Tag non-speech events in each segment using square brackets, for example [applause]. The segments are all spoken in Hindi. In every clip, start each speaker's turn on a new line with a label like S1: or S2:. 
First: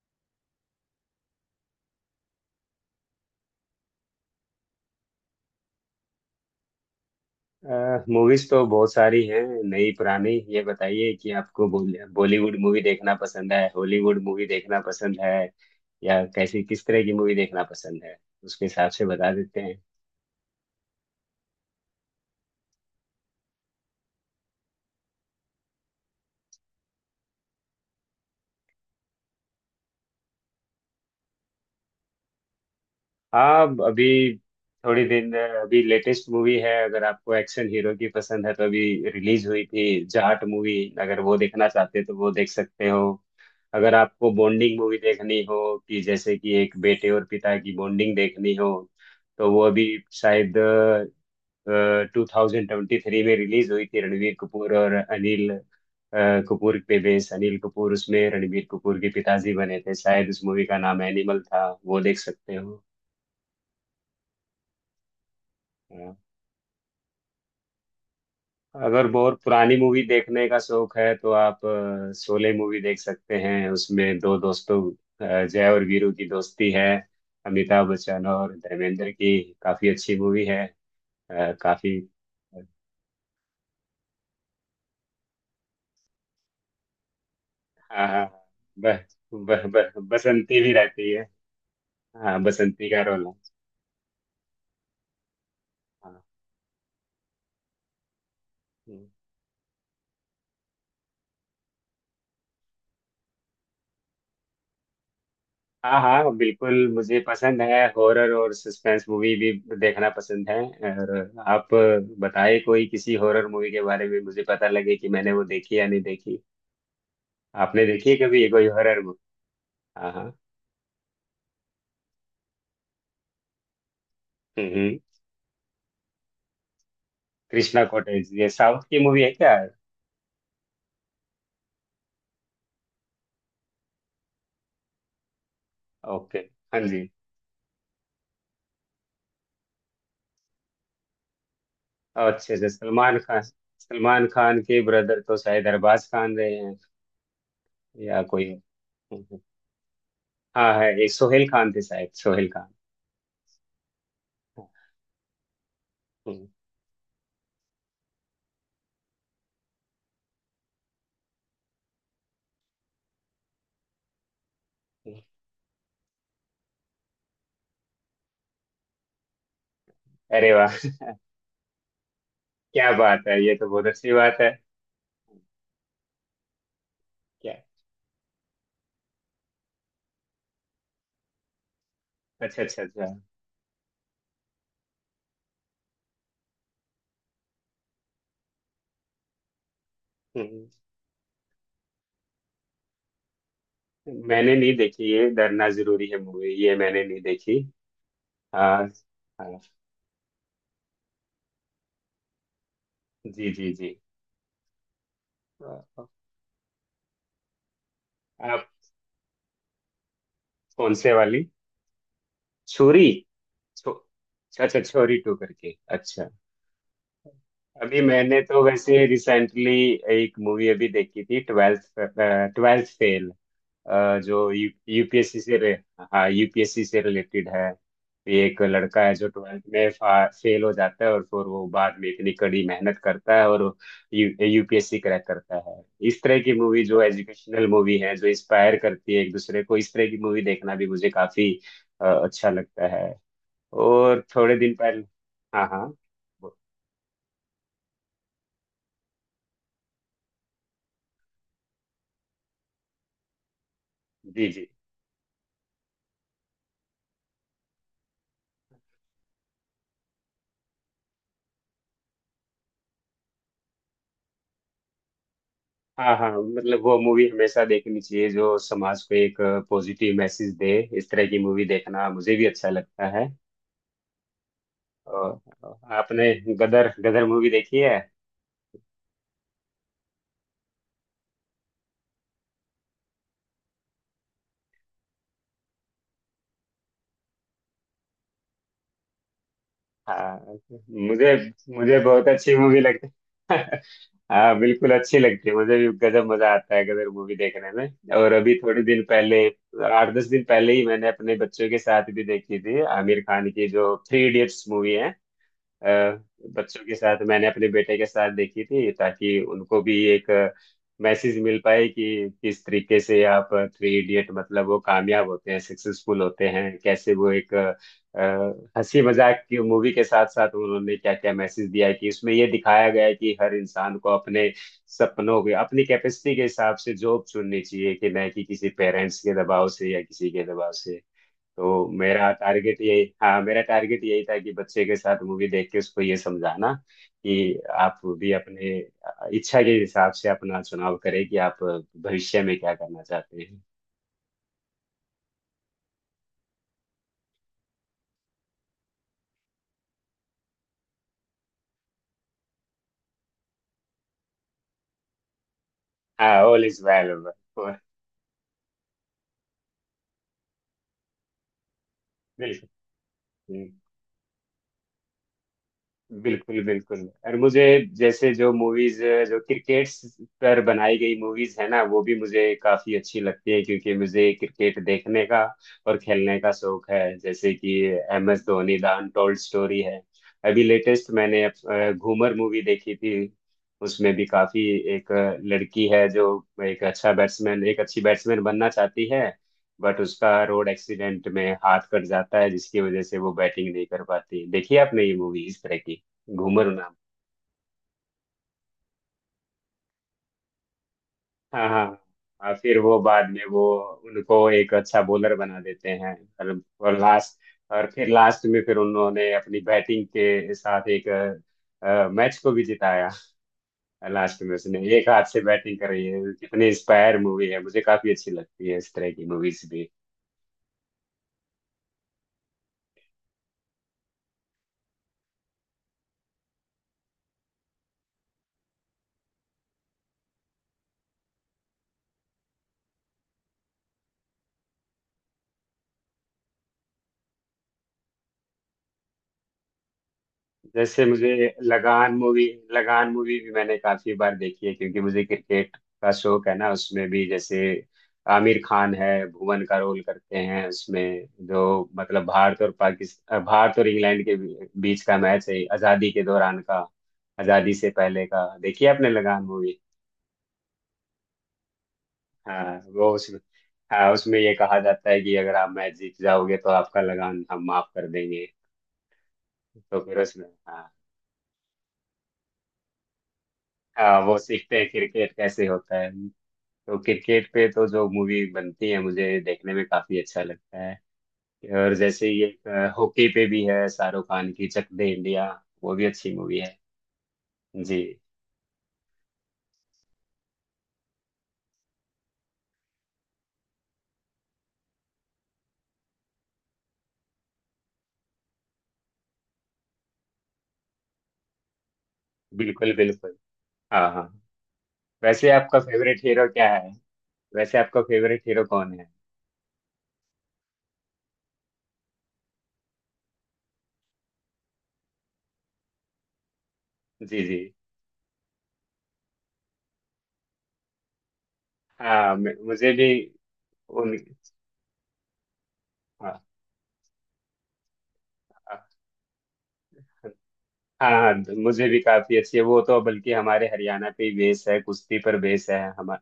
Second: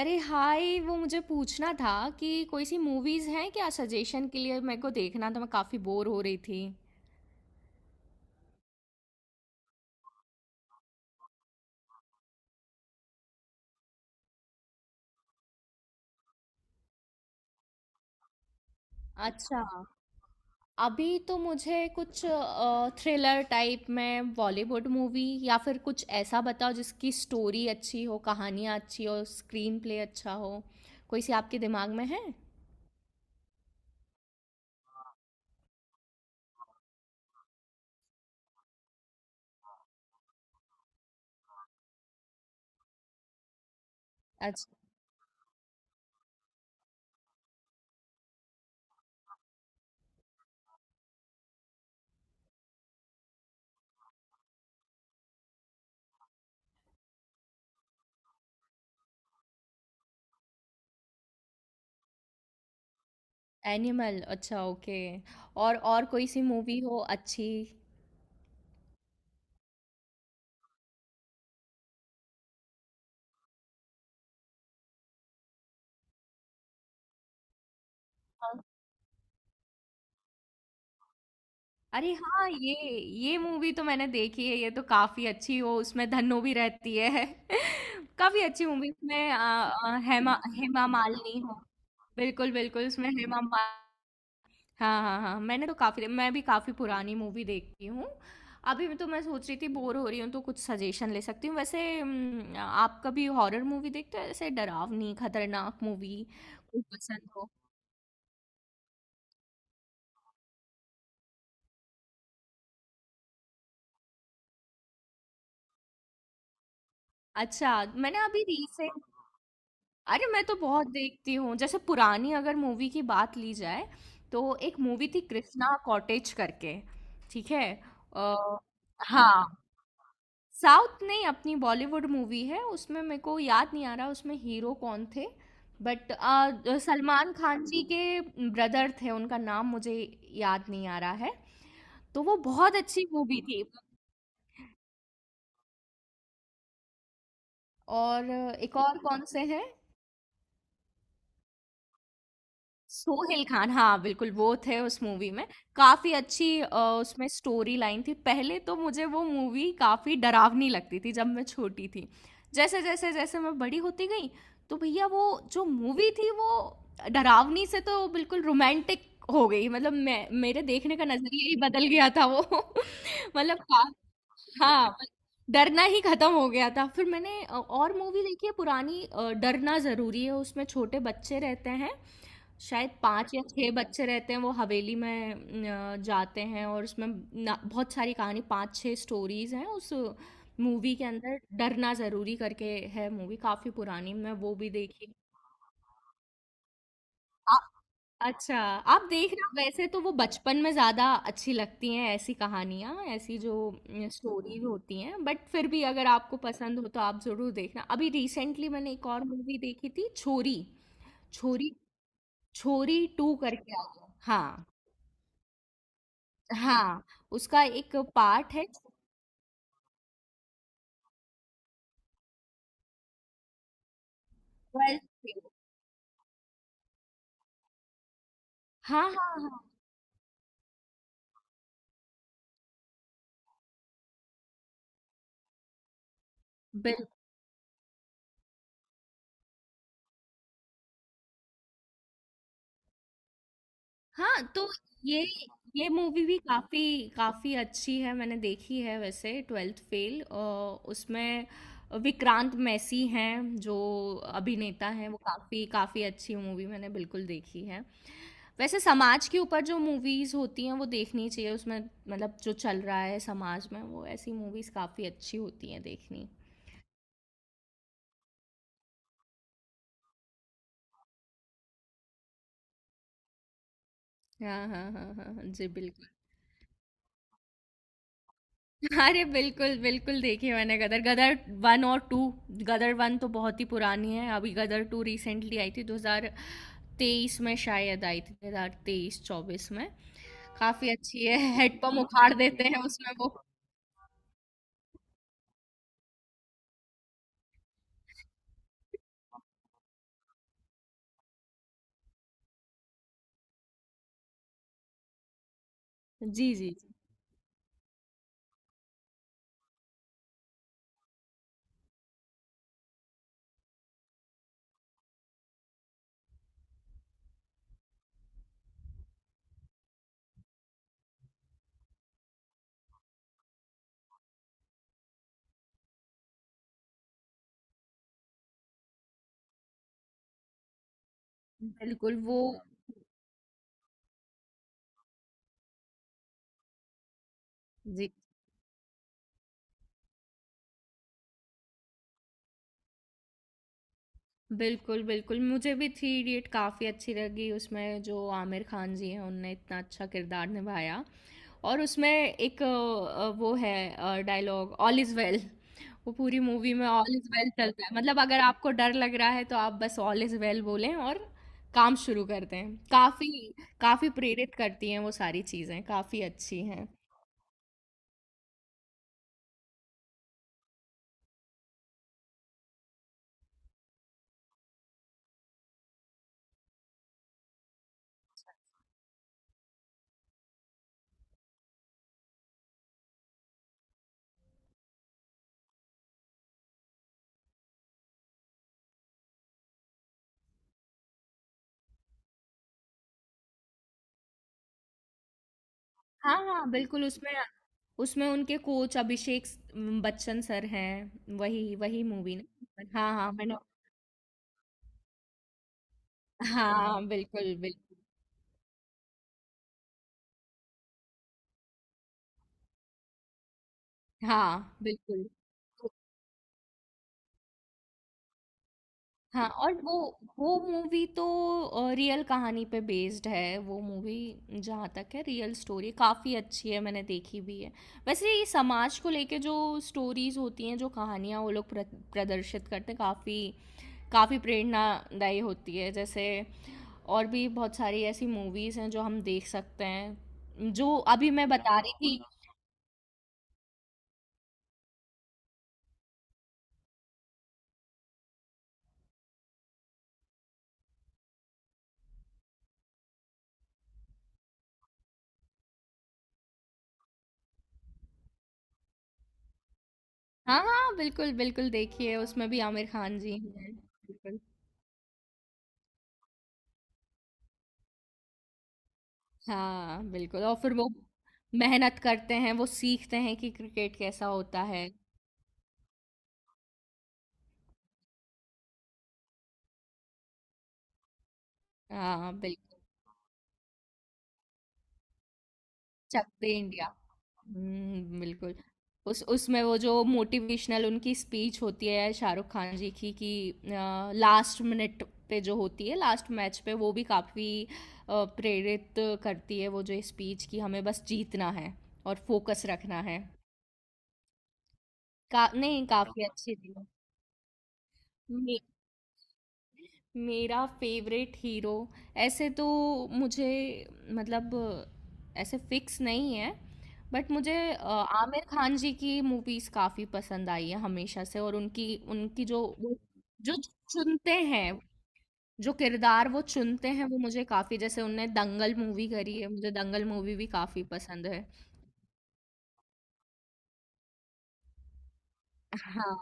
S1: अरे हाय, वो मुझे पूछना था कि कोई सी मूवीज हैं क्या सजेशन के लिए। मेरे को देखना था, मैं काफी बोर हो रही थी।
S2: मूवीज तो बहुत सारी हैं, नई पुरानी। ये बताइए कि आपको बॉलीवुड मूवी देखना पसंद है, हॉलीवुड मूवी देखना पसंद है, या कैसी किस तरह की मूवी देखना पसंद है। उसके हिसाब से बता देते
S1: अच्छा।
S2: हैं।
S1: अभी तो मुझे कुछ थ्रिलर टाइप में बॉलीवुड मूवी या फिर कुछ ऐसा बताओ जिसकी स्टोरी अच्छी हो, कहानियाँ अच्छी हो, स्क्रीन प्ले अच्छा हो। कोई सी आपके दिमाग में है?
S2: हाँ अभी, थोड़ी दिन अभी लेटेस्ट मूवी है। अगर आपको एक्शन हीरो की पसंद है तो अभी रिलीज हुई थी जाट मूवी। अगर वो देखना चाहते हैं तो वो देख सकते हो। अगर आपको
S1: अच्छा,
S2: बॉन्डिंग मूवी देखनी हो, कि जैसे कि एक बेटे और पिता की बॉन्डिंग देखनी हो, तो वो अभी शायद 2023 में रिलीज हुई थी। रणवीर कपूर और अनिल कपूर पे बेस, अनिल कपूर उसमें रणवीर कपूर के पिताजी बने थे। शायद उस मूवी का नाम एनिमल था, वो देख सकते हो।
S1: एनिमल, अच्छा, ओके। और
S2: हाँ।
S1: कोई सी मूवी हो अच्छी?
S2: अगर बहुत पुरानी मूवी देखने का शौक है तो आप शोले मूवी देख सकते हैं। उसमें दो दोस्तों, जय और वीरू की दोस्ती है। अमिताभ बच्चन और धर्मेंद्र की काफी अच्छी मूवी है। काफी।
S1: अरे हाँ, ये मूवी तो मैंने देखी है, ये तो काफी अच्छी हो। उसमें धन्नो भी रहती है।
S2: हाँ
S1: [laughs]
S2: हाँ।
S1: काफी अच्छी
S2: ब,
S1: मूवी। उसमें आ,
S2: ब,
S1: आ,
S2: ब,
S1: हेमा
S2: बसंती भी
S1: हेमा
S2: रहती है।
S1: मालिनी हो।
S2: हाँ,
S1: बिल्कुल बिल्कुल,
S2: बसंती का
S1: उसमें
S2: रोल है।
S1: हेमा मालिनी। हाँ हाँ हाँ, मैंने तो काफी,
S2: हाँ।
S1: मैं भी काफी पुरानी मूवी देखती हूँ। अभी
S2: हम्म।
S1: मैं सोच रही थी बोर हो रही हूँ तो कुछ सजेशन ले सकती हूँ। वैसे आप कभी हॉरर मूवी देखते हो? ऐसे डरावनी खतरनाक
S2: हाँ
S1: मूवी
S2: हाँ, बिल्कुल
S1: कुछ
S2: मुझे
S1: पसंद हो?
S2: पसंद है। हॉरर और सस्पेंस मूवी भी देखना पसंद है। और आप बताए कोई किसी हॉरर मूवी के बारे में, मुझे पता लगे कि मैंने वो देखी या नहीं देखी।
S1: अच्छा,
S2: आपने देखी है
S1: मैंने
S2: कभी
S1: अभी
S2: ये कोई हॉरर
S1: रिसेंट।
S2: मूवी? हाँ
S1: अरे
S2: हाँ।
S1: मैं तो बहुत देखती हूँ। जैसे पुरानी अगर मूवी की बात ली जाए तो
S2: हम्म
S1: एक
S2: हम्म।
S1: मूवी थी कृष्णा कॉटेज करके। ठीक है।
S2: कृष्णा कॉटेज, ये
S1: अ,
S2: साउथ की मूवी है
S1: हाँ,
S2: क्या?
S1: साउथ नहीं, अपनी बॉलीवुड मूवी है। उसमें मेरे को याद नहीं आ रहा उसमें हीरो कौन थे, बट
S2: ओके। हाँ जी।
S1: सलमान खान जी के ब्रदर थे। उनका नाम मुझे याद नहीं आ रहा है। तो वो
S2: अच्छा अच्छा।
S1: बहुत अच्छी
S2: सलमान
S1: मूवी
S2: खान,
S1: थी।
S2: सलमान खान के ब्रदर तो शायद अरबाज खान रहे हैं, या
S1: और
S2: कोई।
S1: एक और
S2: हम्म,
S1: कौन
S2: हम्म।
S1: से हैं?
S2: हाँ है, ये सोहेल खान थे, शायद सोहेल खान।
S1: सोहेल खान, हाँ, बिल्कुल वो
S2: हाँ।
S1: थे उस मूवी में। काफ़ी
S2: हम्म।
S1: अच्छी
S2: हम्म।
S1: उसमें स्टोरी लाइन थी। पहले तो मुझे वो मूवी काफ़ी डरावनी लगती थी जब मैं छोटी थी। जैसे-जैसे जैसे जैसे मैं बड़ी होती गई तो भैया वो जो मूवी थी वो डरावनी से तो बिल्कुल रोमांटिक हो गई। मतलब मैं
S2: अरे
S1: मेरे
S2: वाह!
S1: देखने का नज़रिया ही बदल गया था वो।
S2: [laughs]
S1: [laughs]
S2: क्या बात है, ये
S1: मतलब
S2: तो
S1: का
S2: बहुत अच्छी बात है।
S1: हाँ, डरना ही खत्म हो गया था। फिर मैंने
S2: क्या?
S1: और मूवी देखी है पुरानी, डरना ज़रूरी है। उसमें छोटे बच्चे रहते हैं,
S2: अच्छा अच्छा
S1: शायद
S2: अच्छा।
S1: पांच या छह बच्चे रहते हैं वो हवेली में जाते हैं। और उसमें बहुत सारी कहानी, पांच छह स्टोरीज हैं उस
S2: हम्म,
S1: मूवी के अंदर। डरना जरूरी करके है मूवी, काफी पुरानी, मैं
S2: मैंने
S1: वो भी
S2: नहीं देखी
S1: देखी।
S2: ये डरना जरूरी है मूवी, ये मैंने नहीं
S1: आ-
S2: देखी।
S1: अच्छा।
S2: हाँ।
S1: आप देख रहे हो?
S2: हाँ
S1: वैसे तो वो बचपन में ज्यादा अच्छी लगती हैं, ऐसी कहानियां, ऐसी
S2: जी
S1: जो
S2: जी जी।
S1: स्टोरीज होती हैं। बट फिर भी अगर
S2: आप?
S1: आपको पसंद हो तो आप जरूर देखना। अभी रिसेंटली मैंने एक और मूवी देखी थी, छोरी।
S2: कौन से वाली?
S1: छोरी,
S2: छुरी
S1: छोरी 2 करके आ
S2: छो
S1: गया हाँ।
S2: अच्छा, छोरी टू करके, अच्छा।
S1: हाँ, उसका एक
S2: अभी मैंने
S1: पार्ट
S2: तो
S1: है।
S2: वैसे रिसेंटली एक मूवी अभी देखी थी, ट्वेल्थ ट्वेल्थ फेल। जो यू
S1: 12th फेल।
S2: यूपीएससी से रे हाँ, यूपीएससी से रिलेटेड है। ये एक लड़का
S1: हाँ,
S2: है जो
S1: हाँ, हाँ,
S2: ट्वेल्थ में फेल हो जाता है, और फिर वो बाद में इतनी कड़ी मेहनत करता है और यू यूपीएससी क्रैक करता है। इस तरह की मूवी जो
S1: बिल
S2: एजुकेशनल मूवी है, जो इंस्पायर करती है एक दूसरे को, इस तरह की मूवी देखना भी मुझे काफी अच्छा लगता है। और
S1: हाँ।
S2: थोड़े
S1: तो
S2: दिन पहले।
S1: ये
S2: हाँ
S1: ये
S2: हाँ।
S1: मूवी भी काफ़ी काफ़ी अच्छी है, मैंने देखी है वैसे 12th फेल। उसमें विक्रांत मैसी हैं जो
S2: जी जी।
S1: अभिनेता हैं। वो काफ़ी काफ़ी अच्छी मूवी मैंने बिल्कुल देखी है। वैसे समाज के ऊपर जो मूवीज़ होती हैं वो देखनी चाहिए। उसमें मतलब जो चल रहा है समाज में, वो ऐसी मूवीज़ काफ़ी अच्छी होती हैं
S2: हाँ
S1: देखनी।
S2: हाँ, मतलब वो मूवी हमेशा देखनी चाहिए जो समाज को एक पॉजिटिव मैसेज दे। इस तरह की मूवी देखना मुझे भी अच्छा लगता है।
S1: हाँ, हाँ, हाँ, हाँ,
S2: और
S1: हाँ, जी
S2: और
S1: बिल्कुल।
S2: आपने गदर गदर मूवी देखी है?
S1: [laughs] अरे बिल्कुल बिल्कुल, देखी मैंने गदर गदर वन और टू। गदर वन तो बहुत ही पुरानी है। अभी गदर टू रिसेंटली आई थी, 2023 में शायद आई थी, 2023 24 में।
S2: हाँ।
S1: काफी अच्छी
S2: मुझे
S1: है। [laughs]
S2: मुझे
S1: हेडपम्प
S2: बहुत
S1: उखाड़
S2: अच्छी
S1: देते
S2: मूवी
S1: हैं
S2: लगती
S1: उसमें वो।
S2: [laughs] है। हाँ बिल्कुल अच्छी लगती है। मुझे भी गजब मजा आता है गदर मूवी देखने में। और अभी थोड़े दिन पहले, आठ दस दिन पहले ही मैंने अपने बच्चों के साथ भी देखी थी आमिर खान की जो थ्री इडियट्स मूवी। अ,
S1: जी जी
S2: बच्चों
S1: जी,
S2: के साथ, मैंने अपने बेटे के साथ देखी थी ताकि उनको भी एक मैसेज मिल पाए कि किस तरीके से आप, थ्री इडियट मतलब वो कामयाब होते हैं, सक्सेसफुल होते हैं, कैसे वो एक हंसी मजाक की मूवी के साथ साथ उन्होंने क्या क्या मैसेज दिया है, कि उसमें ये दिखाया गया है कि हर इंसान को अपने सपनों के, अपनी कैपेसिटी के हिसाब से जॉब चुननी चाहिए, कि न कि किसी पेरेंट्स के दबाव से या किसी के दबाव से। तो
S1: बिल्कुल
S2: मेरा
S1: वो
S2: टारगेट यही, हाँ मेरा टारगेट यही था कि बच्चे के साथ मूवी देख के उसको ये समझाना कि आप भी अपने इच्छा के हिसाब से अपना चुनाव करें, कि आप भविष्य में क्या करना चाहते हैं।
S1: बिल्कुल, बिल्कुल। मुझे भी थ्री इडियट काफ़ी अच्छी लगी, उसमें जो आमिर खान जी हैं, उनने इतना अच्छा किरदार निभाया। और उसमें एक वो है डायलॉग ऑल इज़ वेल। वो
S2: हाँ,
S1: पूरी
S2: ऑल
S1: मूवी
S2: इज
S1: में
S2: वेल।
S1: ऑल इज़ वेल चलता है। मतलब अगर आपको डर लग रहा है, तो आप बस ऑल इज़ वेल बोलें और काम शुरू कर
S2: बिल्कुल
S1: दें। काफ़ी काफ़ी प्रेरित करती हैं वो सारी चीज़ें, काफ़ी
S2: बिल्कुल।
S1: अच्छी हैं।
S2: बिल्कुल, और मुझे जैसे जो मूवीज जो क्रिकेट पर बनाई गई मूवीज है ना, वो भी मुझे काफी अच्छी लगती है क्योंकि मुझे क्रिकेट देखने का और खेलने का शौक है। जैसे कि M S Dhoni the untold story है। अभी लेटेस्ट मैंने घूमर मूवी देखी थी। उसमें भी काफी, एक लड़की है जो एक अच्छा बैट्समैन, एक अच्छी बैट्समैन बनना चाहती है। बट उसका रोड एक्सीडेंट में हाथ कट जाता है जिसकी वजह से वो बैटिंग नहीं कर पाती। देखिए आपने ये मूवी इस तरह की,
S1: हाँ,
S2: घूमर
S1: हाँ,
S2: नाम।
S1: बिल्कुल उसमें उसमें उनके कोच अभिषेक स बच्चन सर हैं,
S2: हाँ
S1: वही
S2: हाँ।
S1: वही मूवी ना?
S2: और फिर वो
S1: हाँ,
S2: बाद
S1: हाँ,
S2: में
S1: मैंने।
S2: वो उनको एक अच्छा बॉलर बना देते हैं। और
S1: हाँ,
S2: लास्ट,
S1: बिल्कुल,
S2: और
S1: बिल्कुल।
S2: फिर लास्ट में फिर उन्होंने अपनी बैटिंग के साथ एक मैच को भी जिताया। लास्ट में
S1: हाँ,
S2: उसने एक
S1: बिल्कुल।
S2: हाथ से बैटिंग कर
S1: तो
S2: रही है। कितनी इंस्पायर मूवी है, मुझे काफी अच्छी लगती है इस तरह की
S1: हाँ,
S2: मूवीज।
S1: और वो मूवी तो रियल कहानी पे बेस्ड है वो मूवी। जहाँ तक है रियल स्टोरी काफ़ी अच्छी है, मैंने देखी भी है। वैसे ये समाज को लेके जो स्टोरीज होती हैं, जो कहानियाँ वो लोग प्रदर्शित करते हैं, काफ़ी काफ़ी प्रेरणादायी होती है। जैसे और भी बहुत सारी ऐसी मूवीज़ हैं जो हम देख सकते हैं, जो
S2: जैसे
S1: अभी मैं
S2: मुझे
S1: बता रही
S2: लगान
S1: थी।
S2: मूवी लगान मूवी भी मैंने काफी बार देखी है क्योंकि मुझे क्रिकेट का शौक है ना। उसमें भी जैसे आमिर खान है, भुवन का रोल करते हैं उसमें जो, मतलब भारत और पाकिस्तान, भारत और इंग्लैंड के बीच का मैच है, आजादी के दौरान का, आजादी से पहले का। देखिए आपने लगान मूवी।
S1: हाँ, हाँ, बिल्कुल, बिल्कुल देखिए उसमें भी
S2: हाँ
S1: आमिर
S2: वो
S1: खान जी
S2: उसमें।
S1: हैं,
S2: हाँ, उसमें
S1: बिल्कुल।
S2: ये कहा जाता है कि अगर आप मैच जीत जाओगे तो आपका लगान हम माफ कर देंगे। तो
S1: हाँ,
S2: फिर
S1: बिल्कुल,
S2: उसमें,
S1: और फिर
S2: हाँ
S1: वो मेहनत करते हैं, वो सीखते हैं कि क्रिकेट
S2: हाँ,
S1: कैसा
S2: वो
S1: होता
S2: सीखते
S1: है।
S2: हैं क्रिकेट कैसे होता है। तो क्रिकेट पे तो जो मूवी बनती है, मुझे देखने में काफी अच्छा लगता है। और जैसे
S1: हाँ,
S2: ये एक,
S1: बिल्कुल,
S2: हॉकी पे भी है शाहरुख खान की, चक दे इंडिया, वो भी
S1: चक
S2: अच्छी
S1: दे
S2: मूवी है।
S1: इंडिया।
S2: जी
S1: हुँ, बिल्कुल। उस उसमें वो जो मोटिवेशनल उनकी स्पीच होती है शाहरुख खान जी की, कि लास्ट मिनट पे जो होती है, लास्ट मैच पे, वो भी काफ़ी प्रेरित करती है वो जो स्पीच, कि हमें बस जीतना है और फोकस
S2: बिल्कुल
S1: रखना है।
S2: बिल्कुल। हाँ हाँ। वैसे आपका
S1: नहीं
S2: फेवरेट
S1: काफी
S2: हीरो
S1: अच्छी
S2: क्या
S1: थी।
S2: है? वैसे आपका फेवरेट
S1: मे,
S2: हीरो कौन है?
S1: मेरा फेवरेट हीरो ऐसे तो मुझे मतलब ऐसे फिक्स नहीं है। बट
S2: जी
S1: मुझे
S2: जी।
S1: आमिर खान जी की मूवीज काफी पसंद आई है हमेशा से, और उनकी
S2: हाँ,
S1: उनकी जो
S2: मुझे भी।
S1: जो
S2: उन
S1: चुनते हैं, जो किरदार वो
S2: हाँ
S1: चुनते हैं वो मुझे काफी, जैसे उनने दंगल मूवी करी है, मुझे दंगल मूवी भी काफी
S2: हाँ
S1: पसंद
S2: हाँ,
S1: है।
S2: मुझे भी काफी अच्छी है वो। तो बल्कि हमारे हरियाणा पे ही बेस है, कुश्ती पर बेस है
S1: हाँ
S2: हमारा।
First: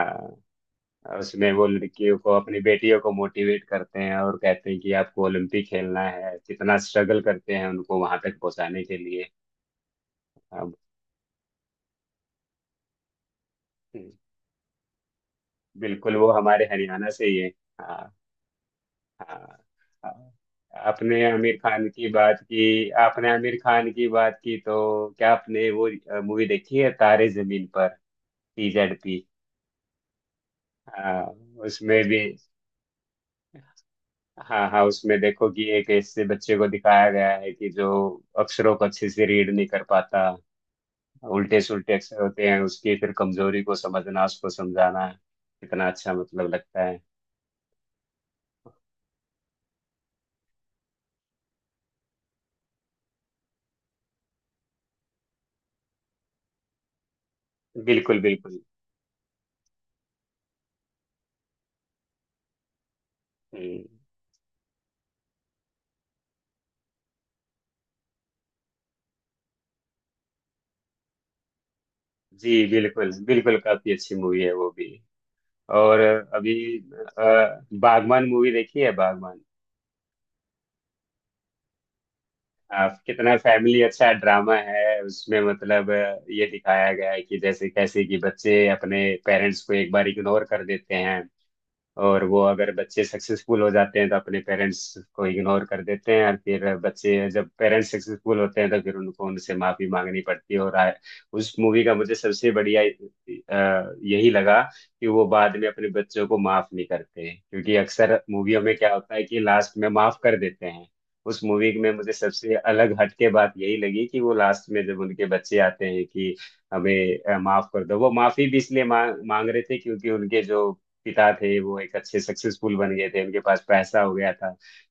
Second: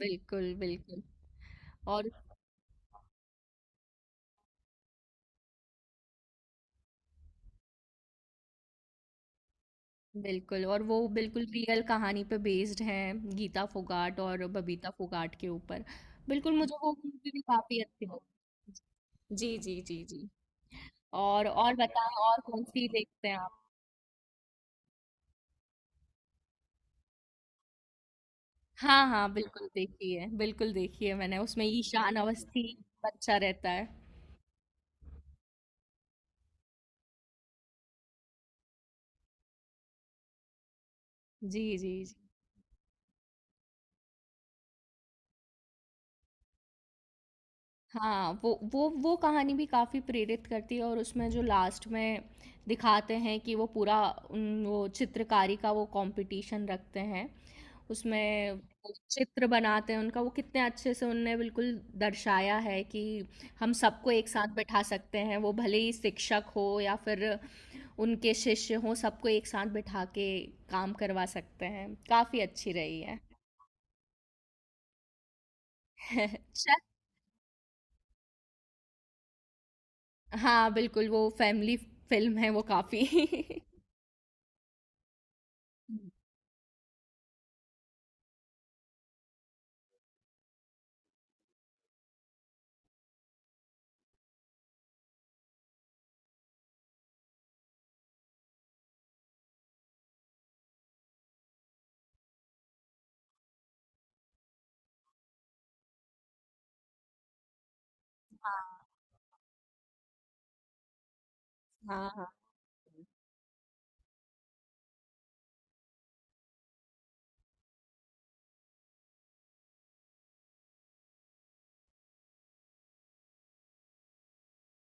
S1: बिल्कुल बिल्कुल।
S2: उसमें वो
S1: और
S2: लड़कियों को, अपनी बेटियों को मोटिवेट करते हैं और कहते हैं कि आपको ओलंपिक खेलना है। कितना स्ट्रगल करते हैं उनको वहां तक पहुंचाने के लिए।
S1: बिल्कुल,
S2: अब
S1: और वो बिल्कुल रियल कहानी पे बेस्ड हैं, गीता फोगाट और बबीता फोगाट के ऊपर।
S2: बिल्कुल वो
S1: बिल्कुल
S2: हमारे
S1: मुझे वो
S2: हरियाणा से
S1: मूवी
S2: ही
S1: भी
S2: है।
S1: काफी अच्छी
S2: हाँ।
S1: लगी।
S2: हाँ
S1: जी जी जी जी।
S2: हाँ।
S1: और बताएं, और कौन सी देखते
S2: आपने
S1: हैं
S2: आमिर
S1: आप?
S2: खान की बात की तो क्या आपने वो मूवी देखी है, तारे जमीन पर, टीजेड
S1: हाँ
S2: पी?
S1: हाँ बिल्कुल देखी है, बिल्कुल देखी है
S2: हाँ
S1: मैंने। उसमें
S2: उसमें
S1: ईशान
S2: भी।
S1: अवस्थी बच्चा रहता है।
S2: हाँ हाँ, उसमें देखो कि एक ऐसे बच्चे को दिखाया गया है कि जो अक्षरों को अच्छे से रीड नहीं कर पाता, उल्टे
S1: जी जी
S2: सुल्टे
S1: जी।
S2: अक्षर होते हैं। उसकी फिर कमजोरी को समझना, उसको समझाना कितना अच्छा मतलब लगता है।
S1: हाँ वो कहानी भी काफ़ी प्रेरित करती है, और उसमें जो लास्ट में दिखाते हैं कि वो पूरा वो चित्रकारी का वो कंपटीशन रखते हैं।
S2: बिल्कुल
S1: उसमें
S2: बिल्कुल।
S1: वो चित्र बनाते हैं उनका, वो कितने अच्छे से उनने बिल्कुल दर्शाया है कि हम
S2: हम्म,
S1: सबको एक साथ बैठा सकते हैं, वो भले ही शिक्षक हो या फिर उनके शिष्य हो, सबको एक साथ बैठा के काम करवा सकते हैं। काफ़ी
S2: जी
S1: अच्छी रही
S2: बिल्कुल
S1: है।
S2: बिल्कुल। काफी अच्छी मूवी है वो भी। और
S1: [laughs]
S2: अभी
S1: अच्छा।
S2: अ, बागवान मूवी देखी है, बागवान?
S1: हाँ बिल्कुल, वो फैमिली फिल्म है, वो काफ़ी।
S2: कितना फैमिली अच्छा ड्रामा है उसमें। मतलब
S1: [laughs]
S2: ये दिखाया गया है कि जैसे कैसे कि बच्चे अपने पेरेंट्स को एक बार इग्नोर कर देते हैं। और वो, अगर बच्चे सक्सेसफुल हो जाते हैं तो अपने पेरेंट्स को इग्नोर कर देते हैं, और फिर बच्चे जब पेरेंट्स सक्सेसफुल होते हैं तो फिर उनको उनसे माफी मांगनी पड़ती है। और उस मूवी का मुझे सबसे बढ़िया यही लगा, कि वो बाद में अपने बच्चों को माफ नहीं करते हैं क्योंकि अक्सर मूवियों में
S1: हाँ
S2: क्या होता है कि लास्ट में माफ कर देते हैं। उस मूवी में
S1: हाँ
S2: मुझे
S1: हाँ
S2: सबसे अलग हटके बात यही लगी कि वो लास्ट में जब उनके बच्चे आते हैं कि हमें माफ कर दो, वो माफी भी इसलिए मांग मांग रहे थे क्योंकि उनके जो पिता थे, वो एक अच्छे सक्सेसफुल बन गए थे, उनके पास पैसा हो गया था।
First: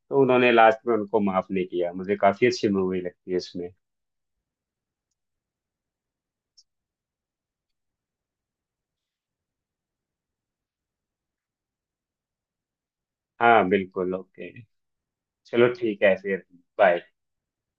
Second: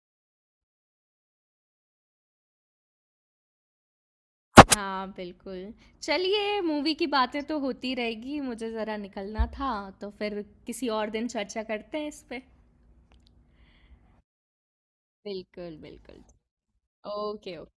S2: तो उन्होंने लास्ट में उनको माफ नहीं किया। मुझे काफी अच्छी मूवी लगती है इसमें।
S1: हाँ, बिल्कुल। चलिए मूवी की बातें तो होती रहेगी, मुझे ज़रा निकलना था, तो फिर किसी और दिन चर्चा करते हैं इस पे।
S2: हाँ बिल्कुल ओके। चलो
S1: बिल्कुल,
S2: ठीक है
S1: बिल्कुल।
S2: फिर। बाय।
S1: Okay, okay.